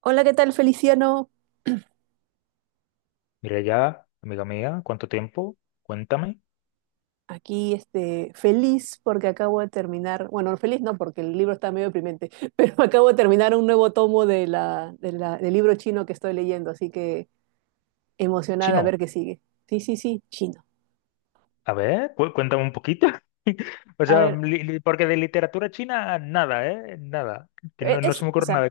Hola, ¿qué tal, Feliciano? Mira ya, amiga mía, ¿cuánto tiempo? Cuéntame. Aquí, este, feliz porque acabo de terminar, bueno, feliz no porque el libro está medio deprimente, pero acabo de terminar un nuevo tomo de del libro chino que estoy leyendo, así que emocionada a ver Chino, qué sigue. Sí, sí, sí, chino. a ver, cuéntame un poquito. O A sea, ver, porque de literatura china, nada, ¿eh? Nada. Que e- no, no es, se me o ocurre sea, nada.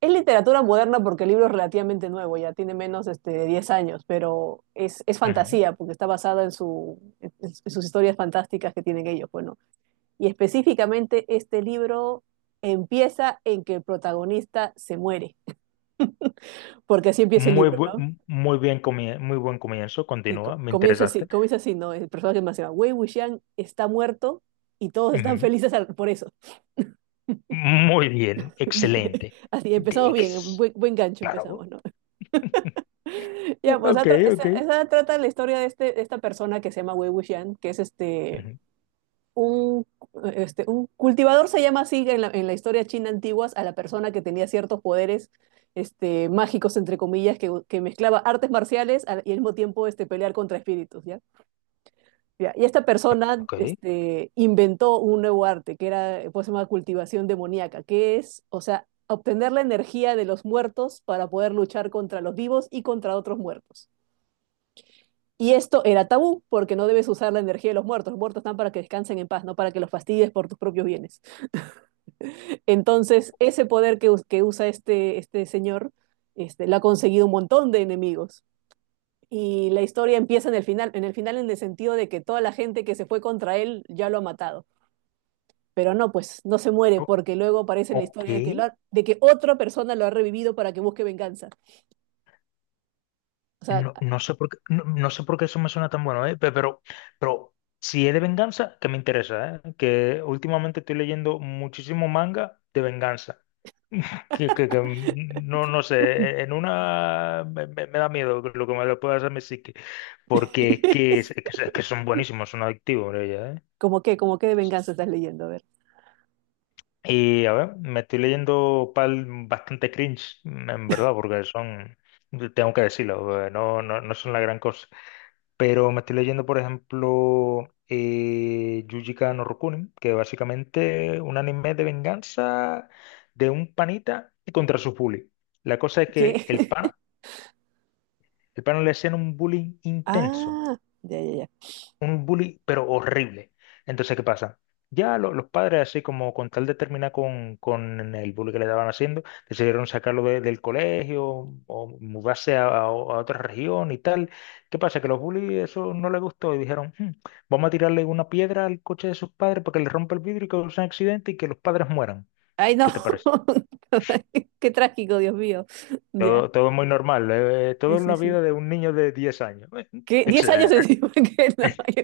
es literatura moderna porque el libro es relativamente nuevo, ya tiene menos, este, de 10 años, pero es Ujú. fantasía porque está basada en su, en sus historias fantásticas que tienen ellos, bueno. Y específicamente este libro empieza en que el protagonista se muere, porque así empieza el Muy, libro, ¿no? Muy bien muy buen comienzo, Sí, continúa, co- me comienza así, interesaste. comienza así, ¿no? El personaje más se llama Wei Wuxian, está muerto y todos están Ujú. felices por eso. Muy bien, Bien. excelente. Así, De- empezamos bien, ex- buen gancho empezamos, claro. ¿no? Ya, pues esa, Ok, tra- ok. esa- esa trata la historia de, este, de esta persona que se llama Wei Wuxian, que es Ujú. un, este, un cultivador. Se llama así en la historia china antigua a la persona que tenía ciertos poderes, este, mágicos, entre comillas, que mezclaba artes marciales y al mismo tiempo, este, pelear contra espíritus, ¿ya? Ya. Y esta persona, Ok. este, inventó un nuevo arte, que era, pues, se llama cultivación demoníaca, que es, o sea, obtener la energía de los muertos para poder luchar contra los vivos y contra otros muertos. Y esto era tabú, porque no debes usar la energía de los muertos. Los muertos están para que descansen en paz, no para que los fastidies por tus propios bienes. Entonces, ese poder que usa este, este señor, este, le ha conseguido un montón de enemigos. Y la historia empieza en el final, en el final, en el sentido de que toda la gente que se fue contra él ya lo ha matado. Pero no, pues no se muere, O- porque luego aparece la ok. historia de que, de que otra persona lo ha revivido para que busque venganza. O sea, No, no sé por qué, no, no sé por qué eso me suena tan bueno, ¿eh? Pero si es de venganza, que me interesa, ¿eh? Que últimamente estoy leyendo muchísimo manga de venganza. No, no sé, en una me da miedo lo que me lo pueda hacer mi psique. Porque es que, es que es que son buenísimos, son adictivos, ella, ¿eh? ¿cómo qué? ¿Cómo qué de venganza estás leyendo? A ver. Y a ver, me estoy leyendo pal bastante cringe, en verdad, porque son, tengo que decirlo, no, no, no son la gran cosa. Pero me estoy leyendo, por ejemplo, Yuji Ka no Rokunin, que básicamente es un anime de venganza de un panita contra su bully. La cosa es que ¿Qué? el pana, el pana le hacían un bullying intenso Ah, ya, ya, ya. un bully, pero horrible. Entonces, ¿qué pasa? Ya los padres, así como con tal de terminar con el bullying que le estaban haciendo, decidieron sacarlo del colegio o mudarse a otra región y tal. ¿Qué pasa? Que los bullies eso no les gustó y dijeron, "Hmm, vamos a tirarle una piedra al coche de sus padres para que le rompa el vidrio y cause un accidente y que los padres mueran." Ay, no. ¿Qué te parece? Qué trágico, Dios mío. Ya. Todo, todo muy normal, todo Sí, en sí, la sí. vida de un niño de 10 años. ¿Qué? ¿10 años Excelente. encima? Que no.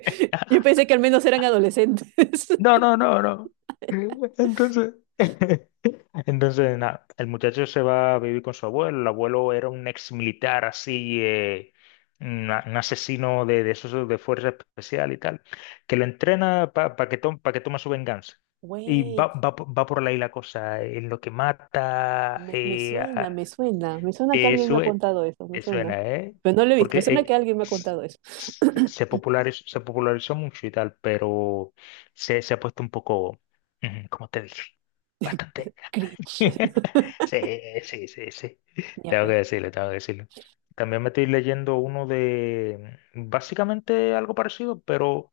Yo pensé que al menos eran adolescentes. No, no, no, no. Entonces, entonces, nada, el muchacho se va a vivir con su abuelo. El abuelo era un ex militar así, un asesino de esos de fuerza especial y tal, que lo entrena para que, tome pa que toma su venganza. Y Wait, va por ahí la cosa, en lo que mata, me suena, me suena. Me suena que te alguien me ha sue- contado eso, me te suena. suena, ¿eh? Pero no lo he visto, Porque me suena que alguien me ha contado eso. Se popularizó, mucho y tal, pero se ha puesto un poco, ujú, como te dije, bastante. Cringe. Sí, sí, sí, sí. Ya Tengo que pues. decirlo, tengo que decirlo. También me estoy leyendo uno de básicamente algo parecido, pero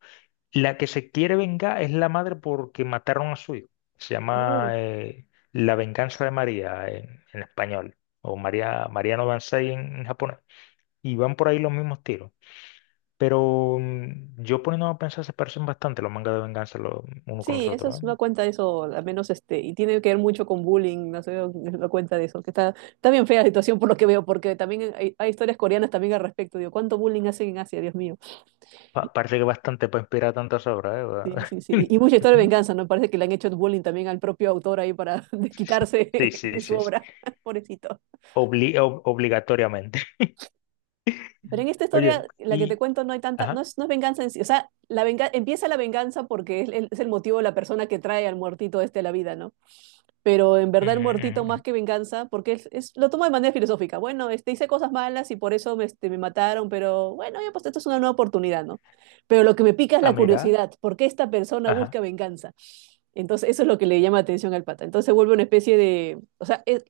la que se quiere vengar es la madre porque mataron a su hijo. Se Oh, llama La venganza de María en español, o María, Mariano Dansei en japonés. Y van por ahí los mismos tiros. Pero yo poniéndome a pensar, se parecen bastante los mangas de venganza uno con sí, los eso es otros, ¿eh? una cuenta de eso, al menos este, y tiene que ver mucho con bullying, no sé, es una cuenta de eso, que está, está bien fea la situación por lo que veo, porque también hay historias coreanas también al respecto, digo, ¿cuánto bullying hacen en Asia, Dios mío? Parece que bastante para inspirar tantas obras, Sí, sí, sí. ¿Eh? Y mucha historia de venganza, ¿no? Parece que le han hecho bullying también al propio autor ahí para desquitarse Sí, sí, en su sí. Sí. obra. Pobrecito. Obligatoriamente. Pero en esta historia, Oye, la que te y... cuento, no hay tanta, no Ajá. es, no es venganza en sí. O sea, empieza la venganza porque es el motivo de la persona que trae al muertito este a la vida, ¿no? Pero en Ujú, verdad el ujú, muertito más ujú. que venganza, porque lo toma de manera filosófica. Bueno, este, hice cosas malas y por eso este, me mataron, pero bueno, ya pues esto es una nueva oportunidad, ¿no? Pero lo que me pica es Ah, la mira. curiosidad, ¿por qué esta persona Ajá. busca venganza? Entonces, eso es lo que le llama atención al pata. Entonces, se vuelve una especie de, o sea, es,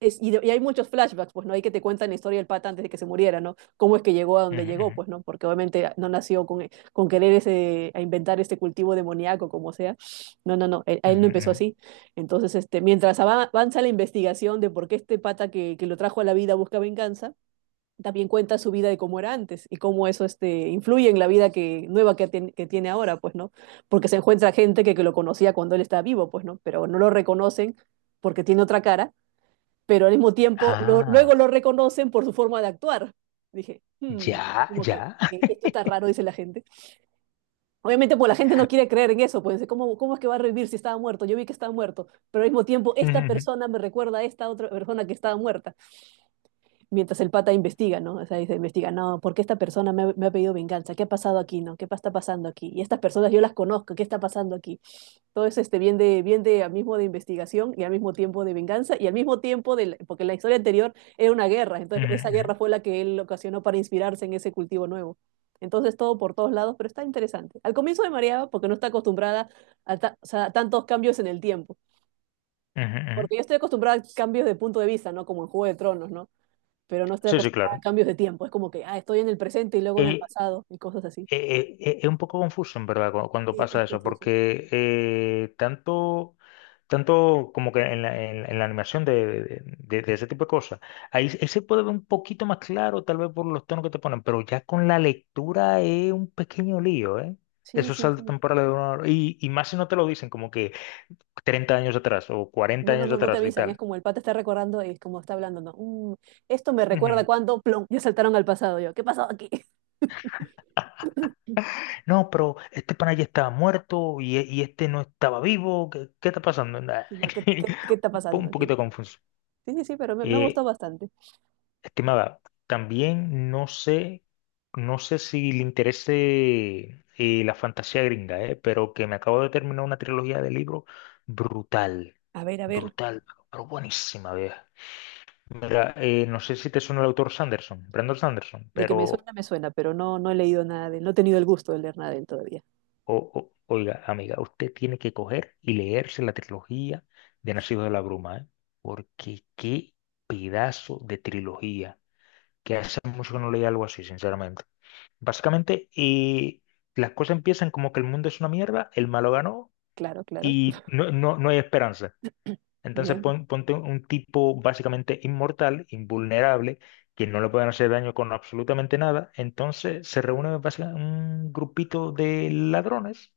es- y, de- y hay muchos flashbacks, pues, ¿no? Hay que te cuentan la historia del pata antes de que se muriera, ¿no? Cómo es que llegó a donde Ujú, llegó, ujú, pues, ¿no? Porque obviamente no nació con querer ese, a inventar este cultivo demoníaco, como sea. No, no, no, a él no ujú, empezó ujú. así. Entonces, este, mientras avanza la investigación de por qué este pata que lo trajo a la vida busca venganza, también cuenta su vida de cómo era antes y cómo eso, este, influye en la vida que, nueva que, que tiene ahora, pues, ¿no? Porque se encuentra gente que lo conocía cuando él estaba vivo, pues, ¿no? Pero no lo reconocen porque tiene otra cara, pero al mismo tiempo luego Ah, lo reconocen por su forma de actuar. Dije, "Hmm", ya, como ya. que esto está raro, dice la gente. Obviamente, pues la gente no quiere creer en eso, pues ¿cómo, cómo es que va a revivir si estaba muerto? Yo vi que estaba muerto, pero al mismo tiempo Ujú, esta ujú, persona me recuerda a esta otra persona que estaba muerta, mientras el pata investiga, ¿no? O sea, dice, investiga, no, ¿por qué esta persona me ha pedido venganza? ¿Qué ha pasado aquí, no? Está pasando aquí? Y estas personas yo las conozco, ¿qué está pasando aquí? Todo es este bien de al mismo de investigación y al mismo tiempo de venganza y al mismo tiempo de porque la historia anterior era una guerra, entonces esa ujú, guerra fue la que él ocasionó para inspirarse en ese cultivo nuevo. Entonces todo por todos lados, pero está interesante. Al comienzo me mareaba porque no está acostumbrada o sea, a tantos cambios en el tiempo, ujú, ujú. Ujú. porque yo estoy acostumbrada a cambios de punto de vista, ¿no? Como en Juego de Tronos, ¿no? Pero no estoy Sí, sí, acostumbrada a claro. cambios de tiempo, es como que, ah, estoy en el presente y luego en el Eh, pasado y cosas así. Es un poco confuso, en verdad, cuando Sí, pasa es eso, confuso. porque tanto. Tanto como que en la, en la animación de ese tipo de cosas. Ahí se puede ver un poquito más claro, tal vez por los tonos que te ponen, pero ya con la lectura es un pequeño lío, ¿eh? Sí, Esos sí, saltos sí. temporales de una hora. Y más si no te lo dicen, como que 30 años atrás o 40 No, no, años no, no te atrás y avisan, es tal. como el pata está recordando y es como está hablando, ¿no? "Mm, esto me recuerda Ujú. cuando, plom, ya saltaron al pasado yo. ¿Qué pasó aquí? No, pero este pana ya estaba muerto y este no estaba vivo. ¿Qué está pasando? Nah. Sí, no, ¿qué, qué, qué está pasando Un aquí? poquito confuso. Sí, sí, sí, pero me ha Eh, gustado bastante. Estimada, también no sé si le interese la fantasía gringa, pero que me acabo de terminar una trilogía de libros brutal, A ver, brutal, pero buenísima, vieja. Mira, no sé si te suena el autor Sanderson, Brandon Sanderson, de que pero. Me suena, pero no, no he leído nada de él, no he tenido el gusto de leer nada de él todavía. Oiga, amiga, usted tiene que coger y leerse la trilogía de Nacido de la Bruma, porque qué pedazo de trilogía, que hace mucho que no leía algo así, sinceramente. Básicamente, y las cosas empiezan como que el mundo es una mierda, el malo ganó Claro, claro. y no, no, no hay esperanza. Entonces Bien, ponte un tipo básicamente inmortal, invulnerable, que no le pueden hacer daño con absolutamente nada. Entonces se reúne básicamente un grupito de ladrones,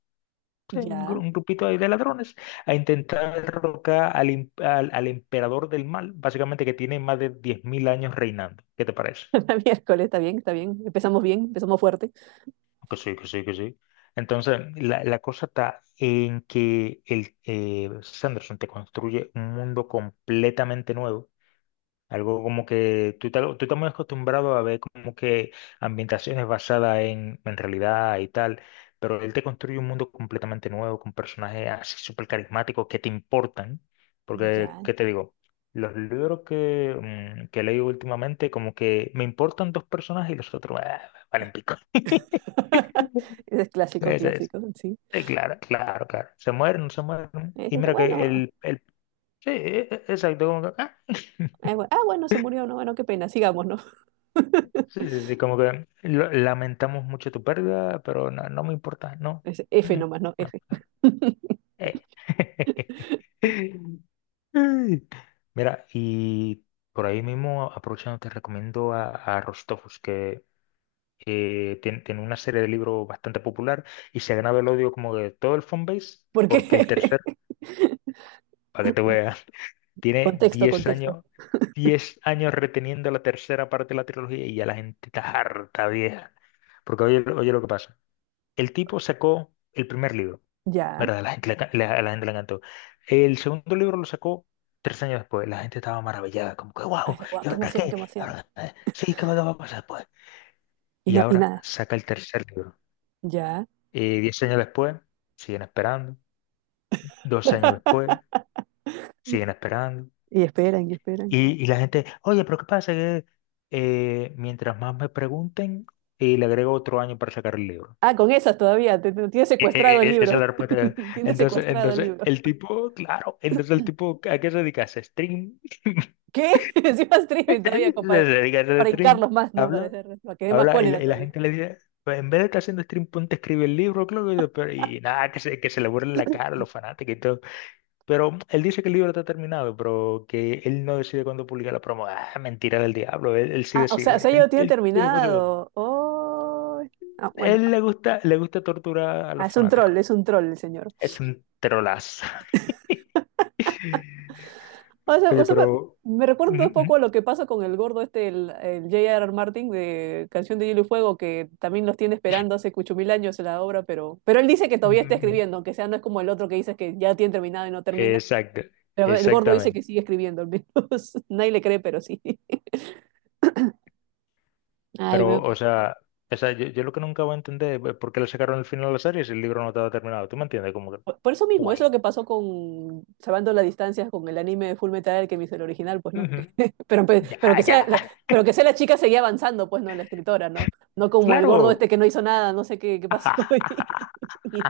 sí, un, ya. gru- un grupito ahí de ladrones, a intentar derrocar al emperador del mal, básicamente que tiene más de 10.000 años reinando. ¿Qué te parece? La Miércoles, está bien, está bien. Empezamos bien, empezamos fuerte. Que sí, que sí, que sí. Entonces, la cosa está en que Sanderson te construye un mundo completamente nuevo. Algo como que tú estás muy acostumbrado a ver como que ambientaciones basadas en realidad y tal, pero él te construye un mundo completamente nuevo con personajes así súper carismáticos que te importan. Porque, Ya. ¿qué te digo? Los libros que he leído últimamente, como que me importan dos personajes y los otros, ah, valen pico. Ese es clásico, clásico, sí. Claro, claro, claro. Se mueren, se mueren. Y mira que Bueno, el sí, exacto, como que, ah. Bueno, se murió, no, bueno, qué pena, sigamos, ¿no? Sí, sí, sí, como que lamentamos mucho tu pérdida, pero no, no me importa, no. Es F Mm, mm, nomás, ¿no? F. no. Eh. Ay. Mira, y por ahí mismo, aprovechando, te recomiendo a Rostopus, que tiene, una serie de libros bastante popular y se ha ganado el odio como de todo el fanbase, Porque porque el tercer, para que te veas. Tiene contexto, 10 contexto. años, 10 años reteniendo la tercera parte de la trilogía y ya la gente está harta, vieja. Porque oye, oye lo que pasa. El tipo sacó el primer libro, Ya. ¿verdad? A La gente le ca- la- a la gente le encantó. El segundo libro lo sacó 3 años después. La gente estaba maravillada, como que, wow, Ay, guau, ¿y qué ahora emoción, qué qué? emoción. ¿Ahora, sí, qué va a pasar después? Y Y no, y ahora nada. saca el tercer libro. Ya. 10 años después, siguen esperando. 2 años después, siguen esperando. Y esperan, y esperan. Y la gente, oye, pero ¿qué pasa? Que mientras más me pregunten, y le agrego otro año para sacar el libro. Ah, con esas todavía. Tiene secuestrado el Esa libro. es la respuesta. Tiene Entonces, secuestrado el libro. el tipo, claro, entonces el tipo, ¿a qué se dedica? ¿Se stream? ¿Qué? Encima streaming todavía, Se compa- dedica a hacer Para stream, hincarlos más, ¿no? Para habla, hacer, para que dé más habla, y cólera la todavía. gente le dice, pues en vez de estar haciendo stream, ponte a escribir el libro, creo que, y nada, que se le burlen la cara a los fanáticos. Pero él dice que el libro está terminado, pero que él no decide cuándo publicar la promo. Ah, mentira del diablo, él sí Ah, o decide. sea, ya lo Él, tiene él tiene voz y voto. terminado. Oh. Ah, bueno. Él le gusta torturar a Ah, los fanáticos. es un troll el señor. Es un trolazo. O Oye, sea, pero... me recuerda un poco a Ujú, lo que pasa con el gordo este, el J.R.R. Martin de Canción de Hielo y Fuego, que también los tiene esperando hace cucho mil años en la obra, pero él dice que ujú, todavía está ujú, ujú. escribiendo, aunque sea no es como el otro que dice que ya tiene terminado y no termina. Exacto, Pero el gordo dice exactamente. que sigue escribiendo, al menos nadie le cree, pero sí. Ay, Pero, me- o sea, yo lo que nunca voy a entender es por qué le sacaron el final a la serie si el libro no estaba terminado. ¿Tú me entiendes? Como que, por eso mismo, eso guay. es lo que pasó con, salvando las distancias con el anime de Full Metal Alchemist, el original, pues no. Ujú. Pero, Ya, pero, que ya. sea la, pero que sea la chica seguía avanzando, pues no, la escritora, ¿no? No como el gordo este Claro. que no hizo nada, no sé qué, qué pasó. Y, y-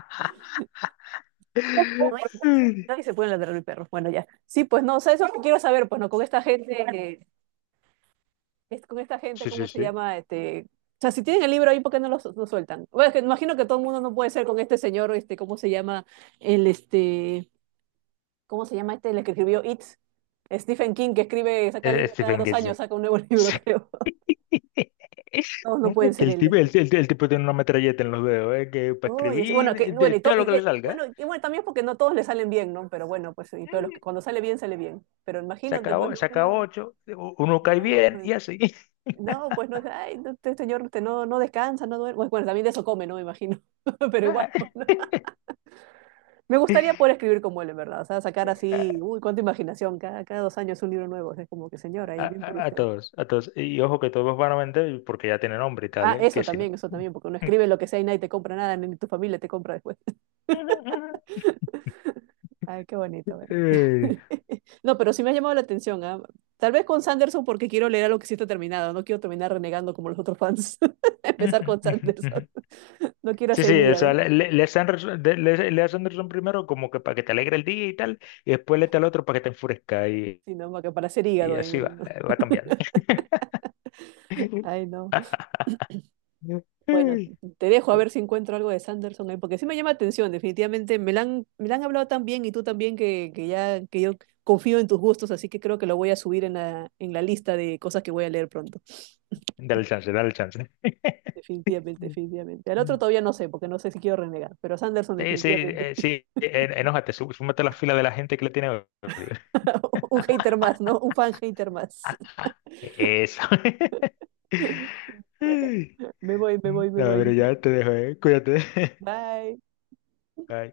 no, y se pueden ladrar el perro. Bueno, ya. Sí, pues no, o sea, eso es lo que quiero saber, pues no, con esta gente, eh, es, con esta gente, Sí, sí, ¿cómo se sí. llama? Este, o sea, si tienen el libro ahí, ¿por qué no lo sueltan? Bueno, es que imagino que todo el mundo no puede ser con este señor, este, ¿cómo se llama? El, este, ¿cómo se llama este, el que escribió It? Stephen King, que escribe, saca libro cada Stephen dos King, sí. años, saca un nuevo libro, Sí. creo. Todos no pueden Que ser el él. tipo, el tipo tiene una metralleta en los dedos, que para Oh, escribir bueno, que, de bueno, todo lo que le bueno, salga. y bueno, también porque no todos le salen bien, ¿no? Pero bueno, pues, y, pero los que, Eh, cuando sale bien, sale bien. Pero imagínate, Saca, pues, o- ¿no? saca Como, ocho, uno cae no, bien y así. no, pues, no, es, ay, no, este señor usted no, no descansa, no duerme. Pues, bueno, también de eso come, ¿no? Me imagino. Pero igual, Nah, pues, ¿no? Me gustaría poder escribir como él, en verdad. O sea, sacar así, uy, cuánta imaginación. Cada 2 años un libro nuevo. Es como que, señor, A, ahí, bien a- por a- a usted. todos, a todos. Y ojo que todos van a vender porque ya tienen nombre y tal, Ah, que si no. Eso también, porque uno escribe lo que sea y nadie te compra nada, ni tu familia te compra después. Ay, qué bonito, bueno. Eh, No, pero sí me ha llamado la atención, ¿ah? Tal vez con Sanderson, porque quiero leer algo que sí está terminado. No quiero terminar renegando como los otros fans. Empezar Ujú, con ujú, ujú. Sanderson. No quiero Sí, hacer sí, o sea, hígado. Lance Anderson, Lance Anderson primero como que para que te alegre el día y tal, y después le lete al otro para que te enfurezca y, Sino no, que para hacer y hígado, ay, así no, va, no. Va cambiando. Ay, no. Ay, Bueno, te dejo a ver si encuentro algo de Sanderson ahí, porque sí me llama la atención, definitivamente. Me la han hablado tan bien y tú también que ya que yo confío en tus gustos, así que creo que lo voy a subir en la lista de cosas que voy a leer pronto. dale chance, dale chance. Definitivamente, definitivamente. Al otro Mm. todavía no sé, porque no sé si quiero renegar, pero Sanderson Sí, sí, definitivamente. Sí, enójate, súmate a la fila de la gente que le tiene odio. Un hater más, ¿no? Un fan hater más. Eso. Bueno, Ay. me voy, me voy, me Nada, pero voy. ya te dejo, eh. Cuídate. Bye. Bye.